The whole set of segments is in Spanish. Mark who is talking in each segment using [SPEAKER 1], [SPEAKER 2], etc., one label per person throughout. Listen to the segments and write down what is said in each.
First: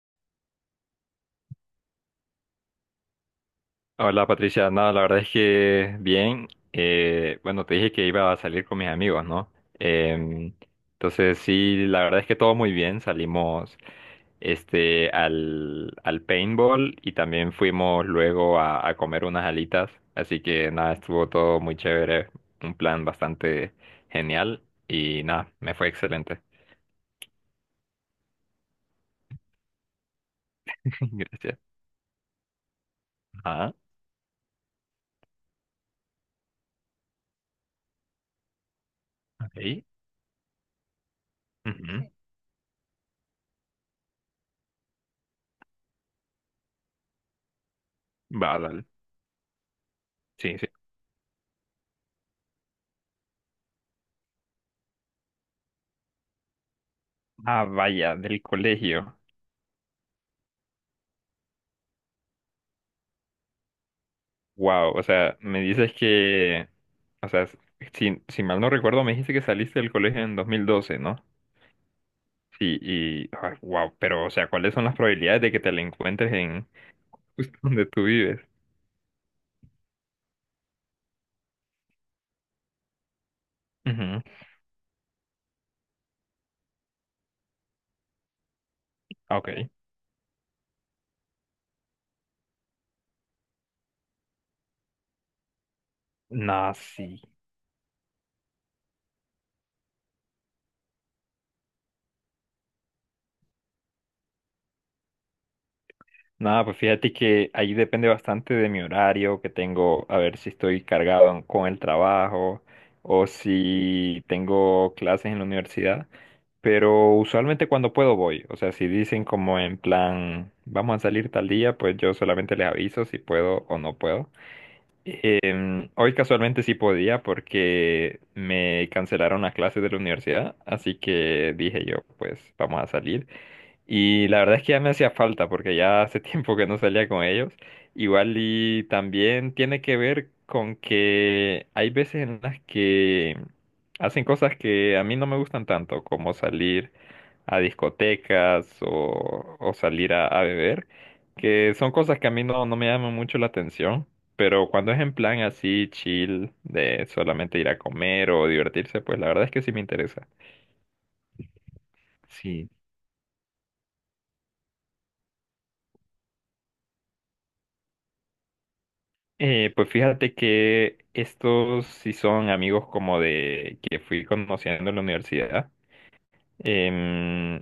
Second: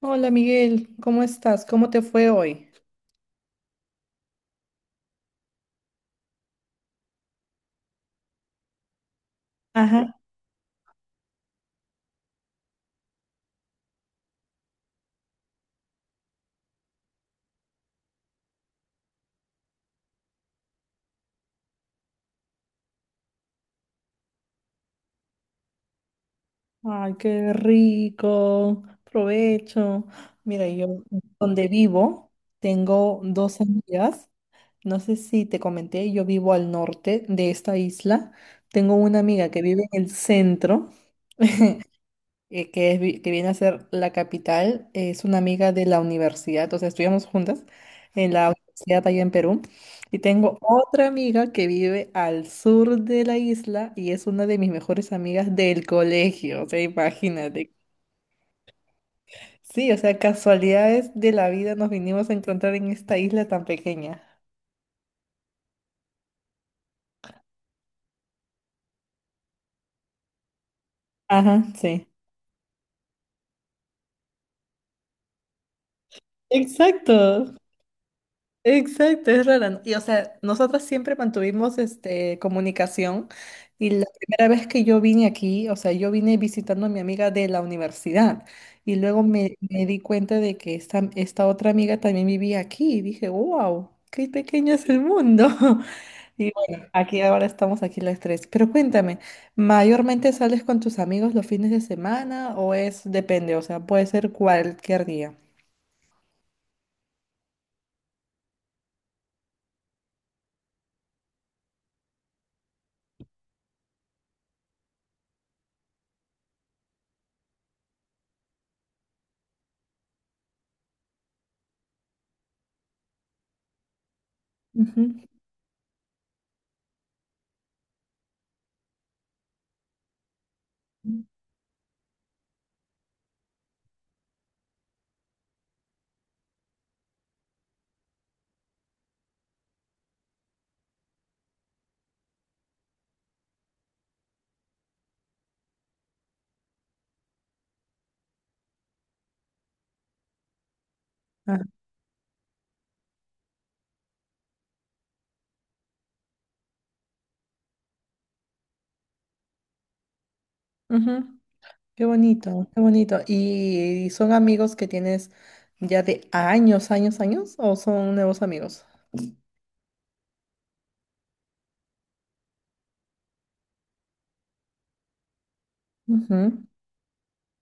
[SPEAKER 1] Hola Miguel, ¿cómo estás? ¿Cómo te fue hoy?
[SPEAKER 2] Hola Patricia, nada, la verdad es que bien. Bueno, te dije que iba a salir con mis amigos, ¿no?
[SPEAKER 1] Ajá.
[SPEAKER 2] Em, entonces sí, la verdad es que todo muy bien. Salimos este al paintball y también fuimos luego a comer unas alitas. Así que nada, estuvo todo muy chévere, un plan bastante genial y nada, me fue excelente.
[SPEAKER 1] Ay, qué rico. Provecho. Mira, yo
[SPEAKER 2] Gracias.
[SPEAKER 1] donde vivo tengo dos
[SPEAKER 2] Ah,
[SPEAKER 1] amigas. No sé si te comenté, yo vivo al norte de esta isla. Tengo una amiga que
[SPEAKER 2] ok.
[SPEAKER 1] vive en el centro
[SPEAKER 2] Ujú.
[SPEAKER 1] que viene a ser la capital, es una amiga de la universidad, o sea, estudiamos juntas en la
[SPEAKER 2] Va, dale.
[SPEAKER 1] universidad allá en Perú. Y
[SPEAKER 2] Sí,
[SPEAKER 1] tengo
[SPEAKER 2] sí.
[SPEAKER 1] otra amiga que vive al sur de la isla y es una de mis mejores amigas del colegio, o sea,
[SPEAKER 2] Ah,
[SPEAKER 1] imagínate.
[SPEAKER 2] vaya, del colegio.
[SPEAKER 1] Sí, o sea, casualidades de la vida nos vinimos a encontrar en esta isla tan pequeña.
[SPEAKER 2] Wow, o sea, me dices que, o sea, si, si mal no recuerdo, me dijiste que saliste del colegio en 2012, ¿no?
[SPEAKER 1] Ajá, sí.
[SPEAKER 2] Sí, y, wow, pero, o sea, ¿cuáles son las probabilidades de que te la encuentres en
[SPEAKER 1] Exacto.
[SPEAKER 2] justo donde tú vives?
[SPEAKER 1] Exacto, es rara, ¿no? Y o sea, nosotras siempre mantuvimos comunicación y la
[SPEAKER 2] Ujú.
[SPEAKER 1] primera vez que yo vine aquí, o sea, yo vine visitando a mi amiga de la universidad y luego
[SPEAKER 2] Ah, ok.
[SPEAKER 1] me di cuenta de que esta otra amiga también vivía aquí y dije, wow, qué pequeño es el mundo. Y
[SPEAKER 2] Nada,
[SPEAKER 1] bueno, aquí
[SPEAKER 2] sí.
[SPEAKER 1] ahora estamos aquí las tres. Pero cuéntame, ¿mayormente sales con tus amigos los fines de semana o es, depende, o sea, puede ser cualquier día?
[SPEAKER 2] Nada, pues fíjate que ahí depende bastante de mi horario que tengo, a ver si estoy cargado con el trabajo o si tengo clases en la universidad. Pero usualmente cuando puedo voy. O sea, si dicen como en plan, vamos a salir tal día, pues yo solamente les aviso si puedo o no puedo.
[SPEAKER 1] Ujú.
[SPEAKER 2] Hoy casualmente sí podía porque me cancelaron las clases de la universidad, así que dije yo, pues vamos a salir. Y la verdad es que ya me hacía falta porque ya hace tiempo que no salía con ellos. Igual y también tiene que ver con que hay veces en las que hacen cosas que a mí no me gustan tanto, como salir a discotecas o salir a beber,
[SPEAKER 1] Ah,
[SPEAKER 2] que son cosas que a mí no, no me llaman mucho la atención. Pero cuando es en plan así chill, de solamente ir a comer o divertirse, pues la verdad es que sí me interesa.
[SPEAKER 1] ujú. Qué bonito,
[SPEAKER 2] Sí.
[SPEAKER 1] qué bonito. ¿Y son amigos que tienes ya de años, años, años o son nuevos amigos?
[SPEAKER 2] Pues fíjate que estos sí son amigos como de que fui conociendo en la universidad.
[SPEAKER 1] Ujú,
[SPEAKER 2] Em,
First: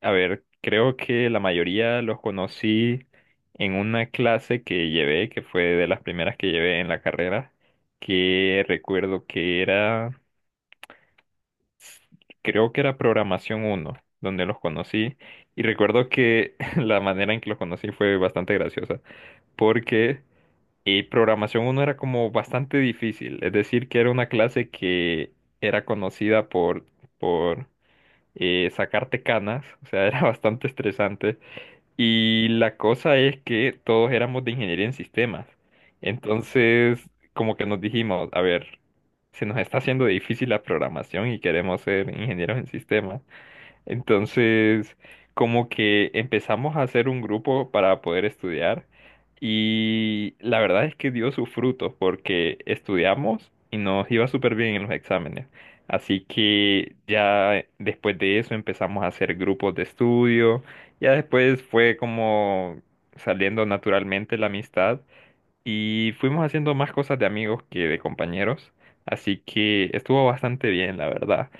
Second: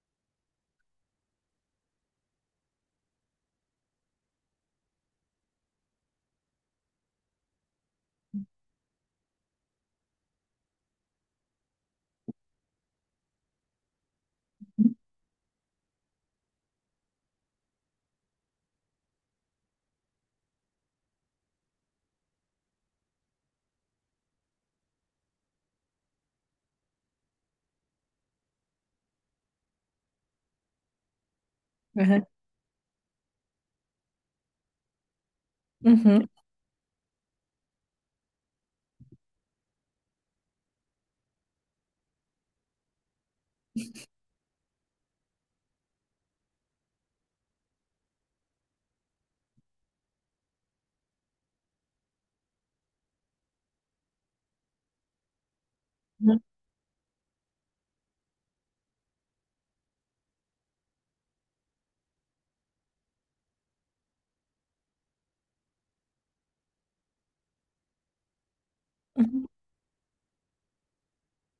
[SPEAKER 2] a ver, creo que la mayoría los conocí en una clase que llevé, que fue de las primeras que llevé en la carrera, que recuerdo que era, creo que era programación uno, donde los conocí. Y recuerdo que la manera en que los conocí fue bastante graciosa, porque y programación uno era como bastante difícil, es decir, que era una clase que era conocida por sacarte canas, o sea, era bastante estresante.
[SPEAKER 1] ujú,
[SPEAKER 2] Y la cosa es que todos éramos de ingeniería en sistemas.
[SPEAKER 1] ujú,
[SPEAKER 2] Entonces, como que nos dijimos, a ver, se nos está haciendo difícil la programación y queremos ser ingenieros en sistemas. Entonces, como que empezamos a hacer un grupo para poder estudiar y la verdad es que dio sus frutos porque estudiamos y nos iba súper bien en los exámenes. Así
[SPEAKER 1] ujú,
[SPEAKER 2] que ya después de eso empezamos a hacer grupos de estudio, ya después fue como saliendo naturalmente la amistad y fuimos haciendo más cosas de amigos que de compañeros. Así
[SPEAKER 1] ujú.
[SPEAKER 2] que estuvo bastante bien, la verdad.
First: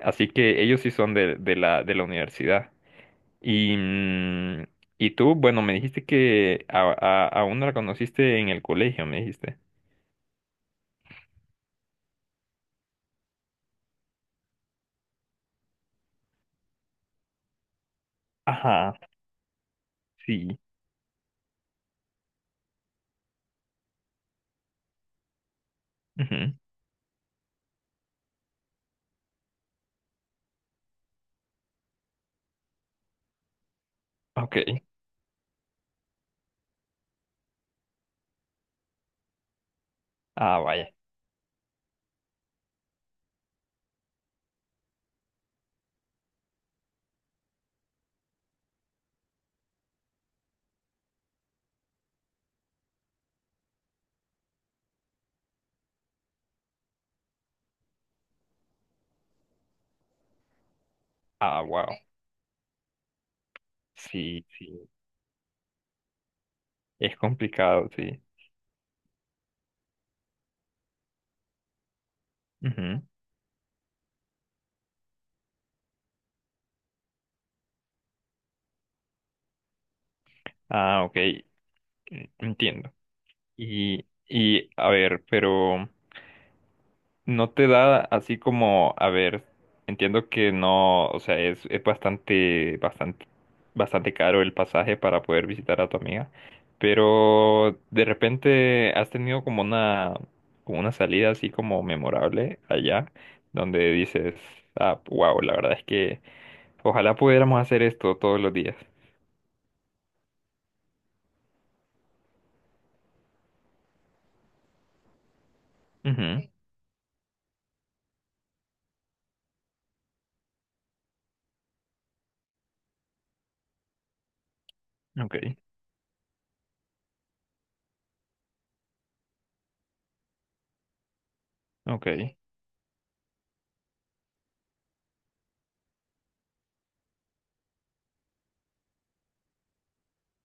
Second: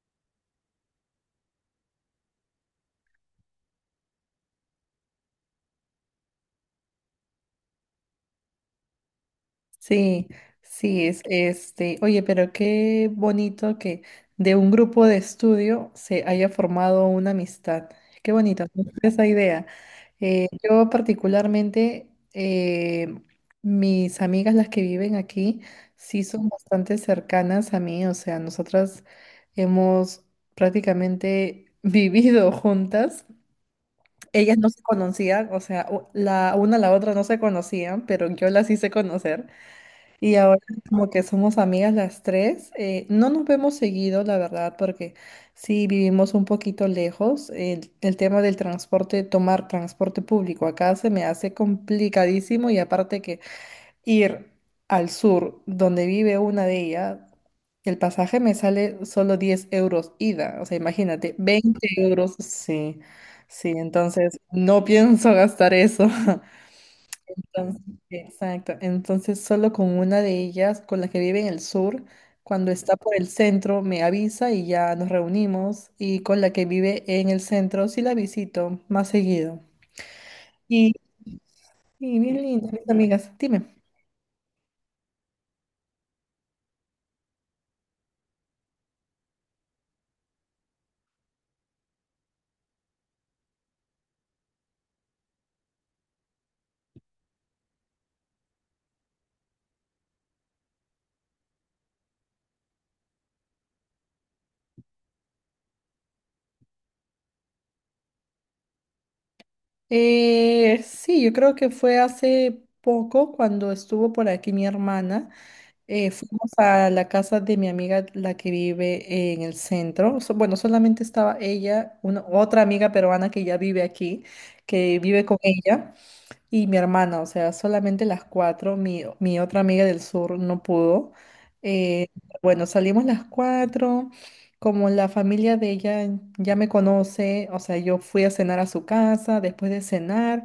[SPEAKER 2] Así que ellos sí son de la universidad. Y, mm, y tú, bueno, me dijiste que a una la conociste en el colegio, me dijiste.
[SPEAKER 1] Sí, sí, es este. Oye, pero qué bonito que de un grupo de estudio se haya formado una amistad. Qué bonito, me
[SPEAKER 2] Ajá,
[SPEAKER 1] gusta esa idea.
[SPEAKER 2] sí.
[SPEAKER 1] Yo particularmente, mis amigas, las que viven aquí, sí son
[SPEAKER 2] Ujú.
[SPEAKER 1] bastante cercanas a mí. O sea, nosotras hemos prácticamente vivido juntas. Ellas
[SPEAKER 2] Ok.
[SPEAKER 1] no se conocían, o sea, la una a la otra no se conocían, pero yo las hice conocer. Y
[SPEAKER 2] Ah,
[SPEAKER 1] ahora
[SPEAKER 2] vaya.
[SPEAKER 1] como que somos amigas las tres, no nos vemos seguido, la verdad, porque sí vivimos un poquito lejos. El tema del transporte, tomar transporte público acá se me hace complicadísimo y aparte que ir al sur, donde vive una de ellas, el pasaje me sale solo 10 euros ida. O sea, imagínate,
[SPEAKER 2] Ah,
[SPEAKER 1] veinte
[SPEAKER 2] wow.
[SPEAKER 1] euros, sí, sí, entonces
[SPEAKER 2] Sí,
[SPEAKER 1] no
[SPEAKER 2] sí.
[SPEAKER 1] pienso gastar eso.
[SPEAKER 2] Es
[SPEAKER 1] Entonces,
[SPEAKER 2] complicado, sí.
[SPEAKER 1] exacto. Entonces, solo con una de ellas, con la que vive en el sur, cuando está
[SPEAKER 2] Ujú.
[SPEAKER 1] por el centro, me avisa y ya nos reunimos. Y con la que vive en el centro, sí la visito más seguido. Y,
[SPEAKER 2] Ah, ok.
[SPEAKER 1] y bien linda, mis
[SPEAKER 2] Entiendo.
[SPEAKER 1] amigas. Dime.
[SPEAKER 2] Y a ver, pero, no te da así como, a ver, entiendo que no, o sea, es bastante, bastante, bastante caro el pasaje para poder visitar a tu amiga, pero de repente has tenido como una salida así como memorable allá, donde dices, ah, wow, la verdad es que ojalá pudiéramos hacer esto todos los días.
[SPEAKER 1] Sí, yo creo que fue hace poco cuando estuvo por aquí mi hermana.
[SPEAKER 2] Ujú.
[SPEAKER 1] Fuimos a la casa de mi amiga, la que vive en el centro. Bueno, solamente estaba ella, una, otra amiga peruana que ya vive aquí, que
[SPEAKER 2] Sí.
[SPEAKER 1] vive
[SPEAKER 2] Ok,
[SPEAKER 1] con ella. Y mi hermana, o sea, solamente las cuatro, mi otra amiga del sur no pudo.
[SPEAKER 2] ok.
[SPEAKER 1] Eh,
[SPEAKER 2] Sí.
[SPEAKER 1] bueno, salimos las cuatro, como la familia de ella ya me conoce, o sea, yo fui a cenar a su casa, después de cenar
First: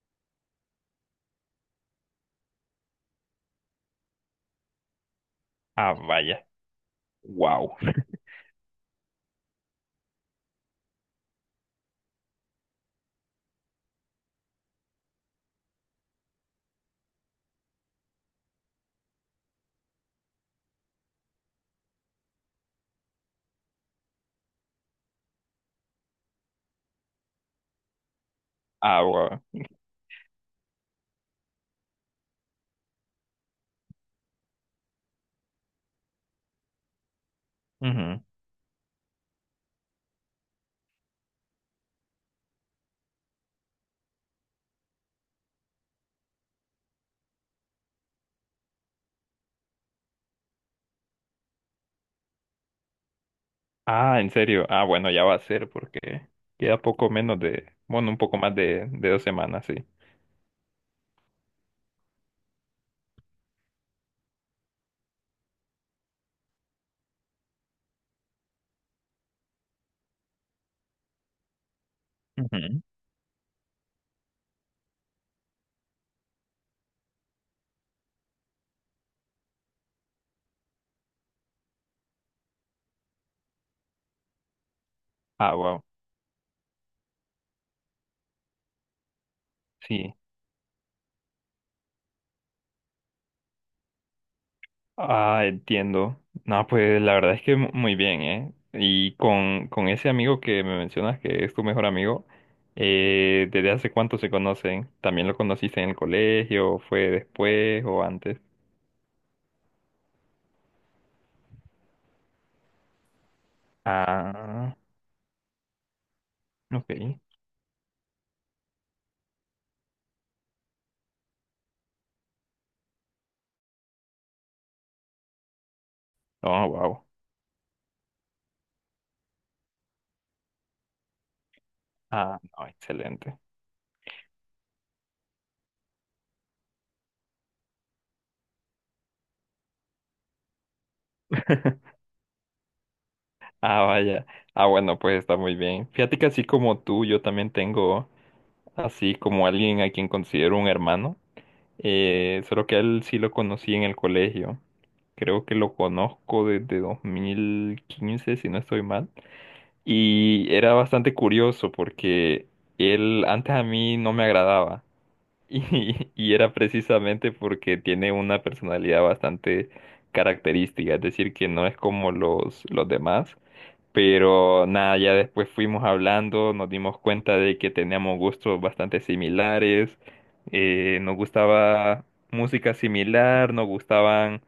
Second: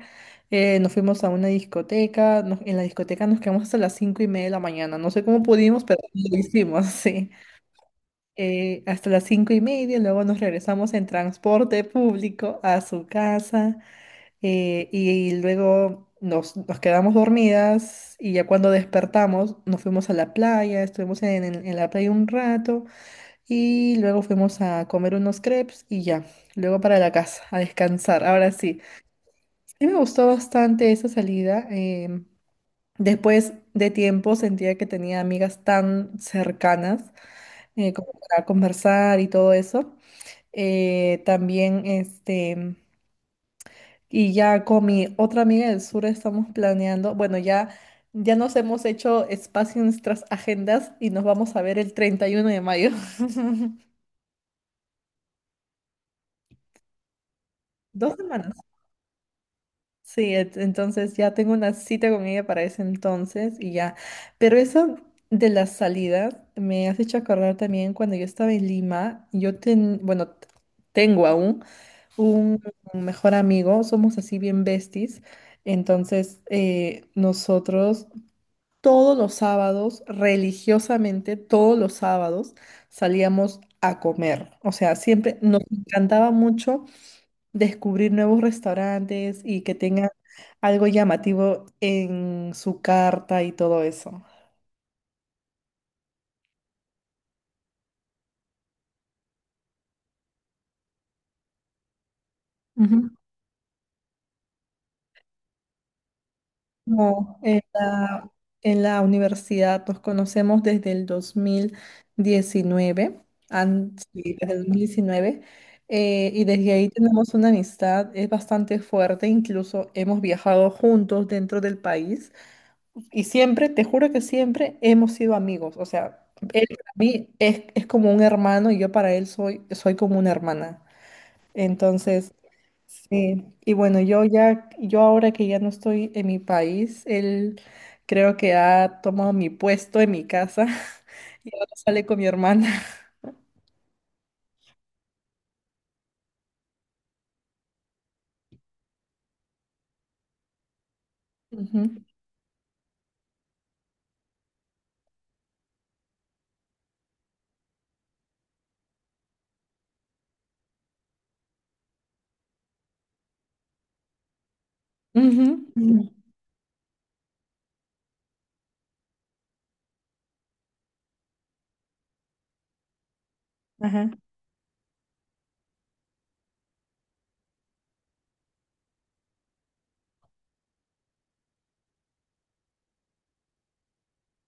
[SPEAKER 1] nos fuimos a una discoteca, en la discoteca nos quedamos hasta las 5:30 de la mañana, no sé cómo pudimos,
[SPEAKER 2] Ah,
[SPEAKER 1] pero lo
[SPEAKER 2] vaya,
[SPEAKER 1] hicimos, sí.
[SPEAKER 2] wow.
[SPEAKER 1] Hasta las 5:30, luego nos regresamos en transporte público a su casa. Y luego nos quedamos dormidas y ya cuando despertamos nos fuimos a la playa, estuvimos en la playa un rato y luego fuimos a comer unos crepes y ya, luego para la casa, a descansar. Ahora sí,
[SPEAKER 2] Ah, wow.
[SPEAKER 1] sí me gustó bastante esa salida. Después de tiempo sentía que tenía amigas tan cercanas como para conversar y todo eso. También. Y ya con mi otra amiga del sur estamos planeando, bueno, ya nos hemos hecho espacio en nuestras agendas y nos vamos a ver el 31 de mayo.
[SPEAKER 2] Ah, ¿en serio? Ah, bueno, ya va a ser porque queda poco menos de, bueno,
[SPEAKER 1] Dos
[SPEAKER 2] un poco
[SPEAKER 1] semanas.
[SPEAKER 2] más de 2 semanas, sí.
[SPEAKER 1] Sí, entonces ya tengo una cita con ella para ese entonces y ya. Pero eso de las salidas me has hecho acordar también cuando yo estaba en Lima, bueno, tengo aún un
[SPEAKER 2] Ujú.
[SPEAKER 1] mejor amigo, somos así bien besties. Entonces, nosotros todos los sábados, religiosamente, todos los sábados salíamos a comer. O sea, siempre
[SPEAKER 2] Ah,
[SPEAKER 1] nos
[SPEAKER 2] wow,
[SPEAKER 1] encantaba mucho descubrir nuevos restaurantes y que tengan
[SPEAKER 2] sí.
[SPEAKER 1] algo llamativo en su carta y todo eso.
[SPEAKER 2] Ah, entiendo. No, pues la verdad es que muy bien, ¿eh? Y con ese amigo que me mencionas que es tu mejor amigo,
[SPEAKER 1] Ujú.
[SPEAKER 2] ¿desde hace cuánto se conocen? ¿También lo conociste en el colegio? ¿Fue
[SPEAKER 1] No, en
[SPEAKER 2] después o
[SPEAKER 1] la,
[SPEAKER 2] antes?
[SPEAKER 1] en la universidad nos conocemos desde el 2019, sí, desde el
[SPEAKER 2] Ah,
[SPEAKER 1] 2019, y desde ahí
[SPEAKER 2] ok.
[SPEAKER 1] tenemos una amistad, es bastante fuerte, incluso hemos viajado juntos dentro del país y siempre, te juro que siempre hemos sido amigos, o sea, él
[SPEAKER 2] Oh,
[SPEAKER 1] para
[SPEAKER 2] wow.
[SPEAKER 1] mí es como un hermano y yo para él soy como una hermana. Entonces,
[SPEAKER 2] Ah, no, excelente.
[SPEAKER 1] sí, y bueno, yo ahora que ya no estoy en mi país, él creo que ha tomado mi puesto en mi casa y ahora sale con mi hermana.
[SPEAKER 2] Ah, vaya. Ah, bueno, pues está muy bien. Fíjate que así como tú, yo también tengo así como alguien a quien considero un hermano.
[SPEAKER 1] Ujú,
[SPEAKER 2] Solo que a él sí lo conocí en el colegio. Creo que lo conozco desde 2015, si no estoy mal. Y era bastante curioso porque él antes a mí no me agradaba.
[SPEAKER 1] ujú, ujú,
[SPEAKER 2] Y era precisamente porque tiene una personalidad bastante característica, es decir, que no es como los demás.
[SPEAKER 1] ajá,
[SPEAKER 2] Pero nada, ya después fuimos hablando, nos dimos cuenta de que teníamos gustos bastante similares, nos gustaba música similar, nos gustaban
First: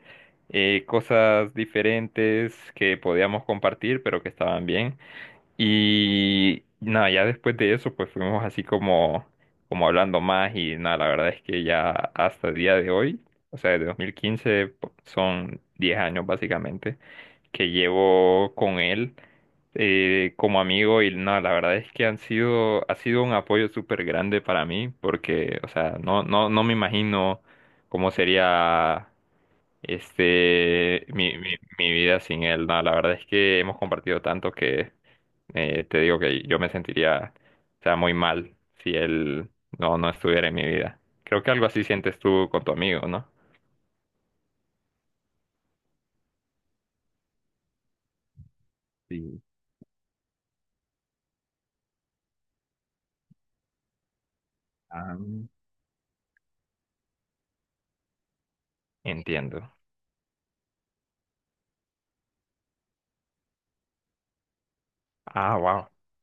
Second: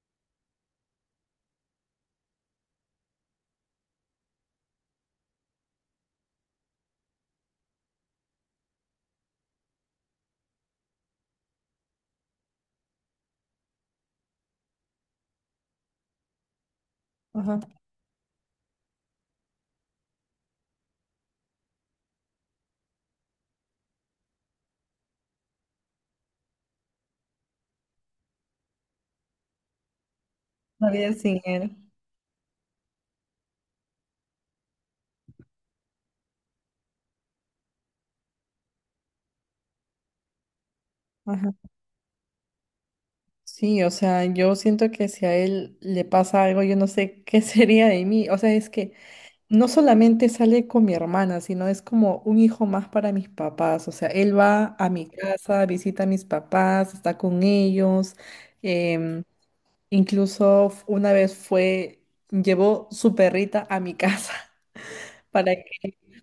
[SPEAKER 2] cosas diferentes que podíamos compartir, pero que estaban bien. Y nada, ya después de eso, pues fuimos así como, como hablando más y nada, la verdad es que ya hasta el día de hoy, o sea, desde 2015 son 10 años básicamente
[SPEAKER 1] ajá.
[SPEAKER 2] que llevo con él como amigo y no, la verdad es que han sido, ha sido un apoyo súper grande para mí porque, o sea, no, no, no me imagino cómo sería
[SPEAKER 1] La
[SPEAKER 2] este
[SPEAKER 1] vida
[SPEAKER 2] mi,
[SPEAKER 1] sin
[SPEAKER 2] mi,
[SPEAKER 1] él.
[SPEAKER 2] mi vida sin él. No, la verdad es que hemos compartido tanto que te digo que yo me sentiría, o sea, muy mal si él no, no estuviera en mi vida. Creo que
[SPEAKER 1] Ajá.
[SPEAKER 2] algo así sientes tú con tu amigo, ¿no?
[SPEAKER 1] Sí, o sea, yo siento que si a él le pasa algo, yo no sé qué sería de mí. O sea, es que
[SPEAKER 2] Sí.
[SPEAKER 1] no solamente sale con mi hermana, sino es como un hijo más para mis papás. O sea, él va a mi
[SPEAKER 2] Ah,
[SPEAKER 1] casa, visita a mis papás, está con ellos. em,
[SPEAKER 2] entiendo.
[SPEAKER 1] incluso una vez fue, llevó su perrita a mi casa para
[SPEAKER 2] Ah,
[SPEAKER 1] que,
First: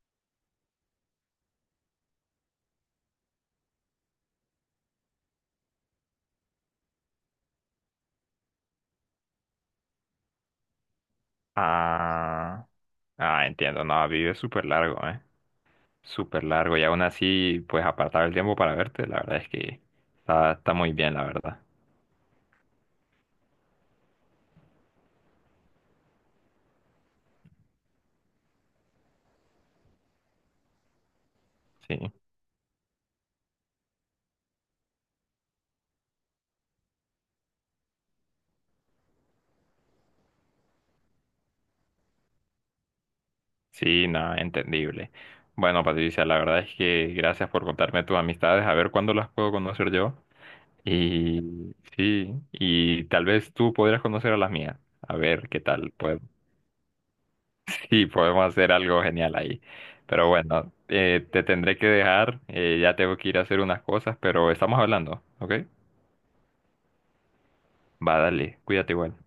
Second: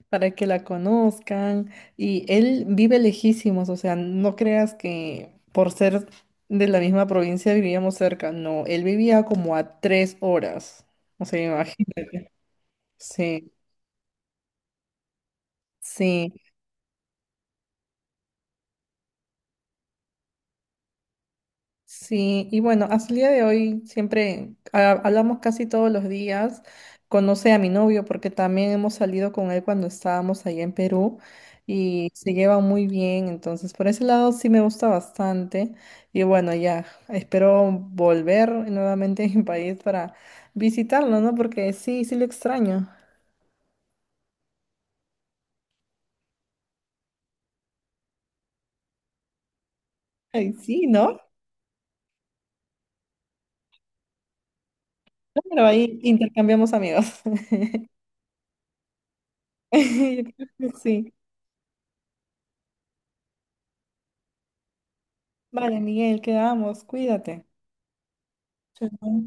[SPEAKER 1] para que la conozcan. Y él vive lejísimos, o sea, no creas que por ser de la misma provincia vivíamos cerca. No, él vivía como a 3 horas. O sea, imagínate.
[SPEAKER 2] ah, ah,
[SPEAKER 1] Sí,
[SPEAKER 2] entiendo, no, vive súper largo, ¿eh?
[SPEAKER 1] sí.
[SPEAKER 2] Súper largo, y aún así, pues apartar el tiempo para verte, la verdad es que está, está muy bien, la verdad.
[SPEAKER 1] Sí, y bueno, hasta el día de hoy siempre hablamos casi todos los días. Conoce a mi novio porque también hemos salido con él cuando estábamos allá en Perú y
[SPEAKER 2] Sí,
[SPEAKER 1] se lleva muy bien. Entonces, por ese lado sí me gusta bastante. Y bueno, ya espero volver nuevamente a mi país para visitarlo, ¿no? Porque sí, sí lo extraño.
[SPEAKER 2] sí, nada, entendible. Bueno, Patricia, la verdad es que gracias por contarme tus amistades, a ver cuándo las puedo conocer yo.
[SPEAKER 1] Ay, sí, ¿no?
[SPEAKER 2] Y sí, y tal vez tú podrías conocer a las mías, a
[SPEAKER 1] No,
[SPEAKER 2] ver qué
[SPEAKER 1] pero
[SPEAKER 2] tal,
[SPEAKER 1] ahí
[SPEAKER 2] pues
[SPEAKER 1] intercambiamos amigos.
[SPEAKER 2] sí, podemos hacer algo genial ahí.
[SPEAKER 1] Yo
[SPEAKER 2] Pero
[SPEAKER 1] creo
[SPEAKER 2] bueno,
[SPEAKER 1] que sí.
[SPEAKER 2] te tendré que dejar. Ya tengo que ir a hacer unas cosas, pero estamos hablando, ¿ok?
[SPEAKER 1] Vale, Miguel, quedamos. Cuídate.
[SPEAKER 2] Va, dale, cuídate
[SPEAKER 1] Chao.
[SPEAKER 2] igual.